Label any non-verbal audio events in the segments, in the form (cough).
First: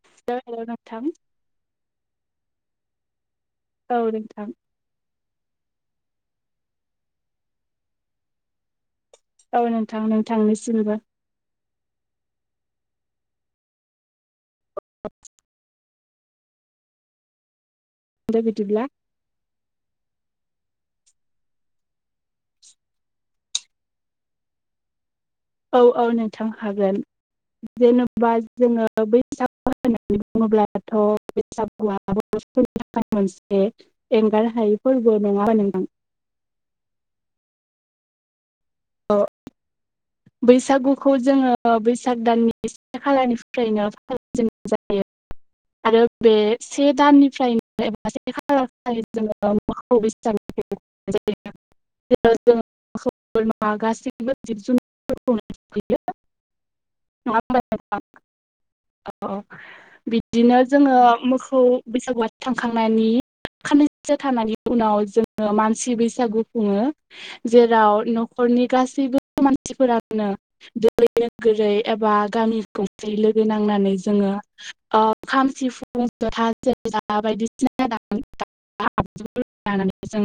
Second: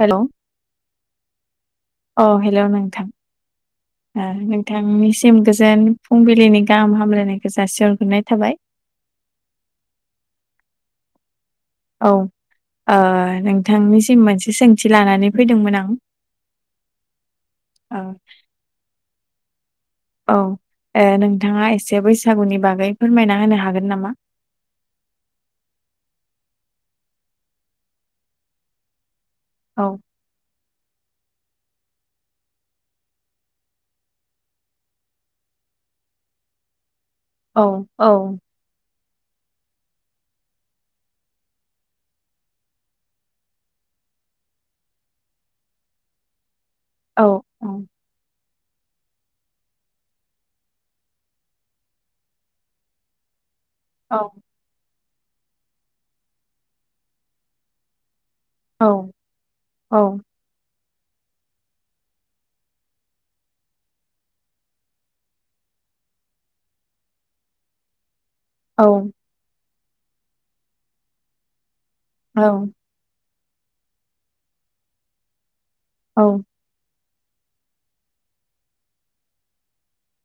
Hello नोंथां hello नोंथां औ ओ नोंथां नोंथांनिसिम गोज जोन फुंबिलिनि गाहाम हामलायनायखौ जासिहरग्रोनाय थाबाय औ नोंथां नोंथांनिसिमबो औ ओ नोंथांनिसिम मोनसे सोंथि लानानै फैदोंमोन आं औ (unintelligible) बिदिब्ला औ ए नोंथाङा एसे बैसागुनि बागै फोरमायना होनो हागोन नामा (inaudible) औ औ नोंथां हागोन जेनेबा जोङो बै औ होननानै बुङोब्लाथ' बैसागुआ बर'फोरनि थाखाय मोनसे एंगार हायै फोरबो नङा होनबा नोंथां (inaudible) औ औ औ बैसागुखौ जोङो बैसाग दाननि से खालानिफ्रायनो फालिजेननाय जायो। आरो बे से औ औ दाननिफ्रायनो एबा से (unintelligible) जों (unintelligible) औ औ औ बिदिनो जोङो मोखौ बैसागुआ थांखांनायनि खाननैसो थानानै उनाव जोङो मानसि बैसागु खुङो जेराव न न'खरनि गासैबो मानसिफोरान (unintelligible) नोगोरै एबा औ गामिखौसेयै लोगो नांनानै जोङो खाम सिफुं थ औ हासोला बायदिसिना (unintelligible) खाम सिफुंफोर लानानै जों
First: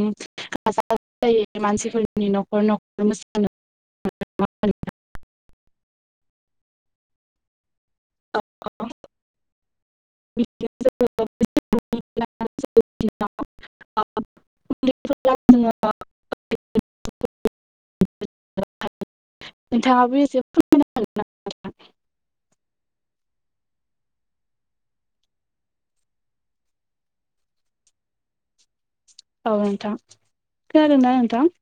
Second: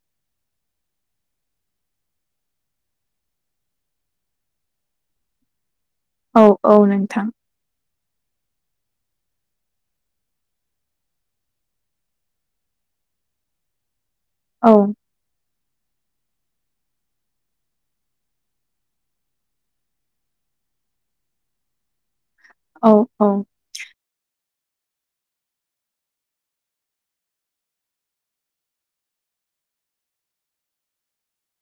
हाबजुबनाय जायो मानसिफोरनि न'खर न'खर न (unintelligible) औ औ नोंथां ओंखारो। (inaudible) (inaudible) औ नोंङाबा नोंथाङाबो एसे फोरमायनो हागोन नामा औ औ औ नोंथां खोनादोंना नोंथां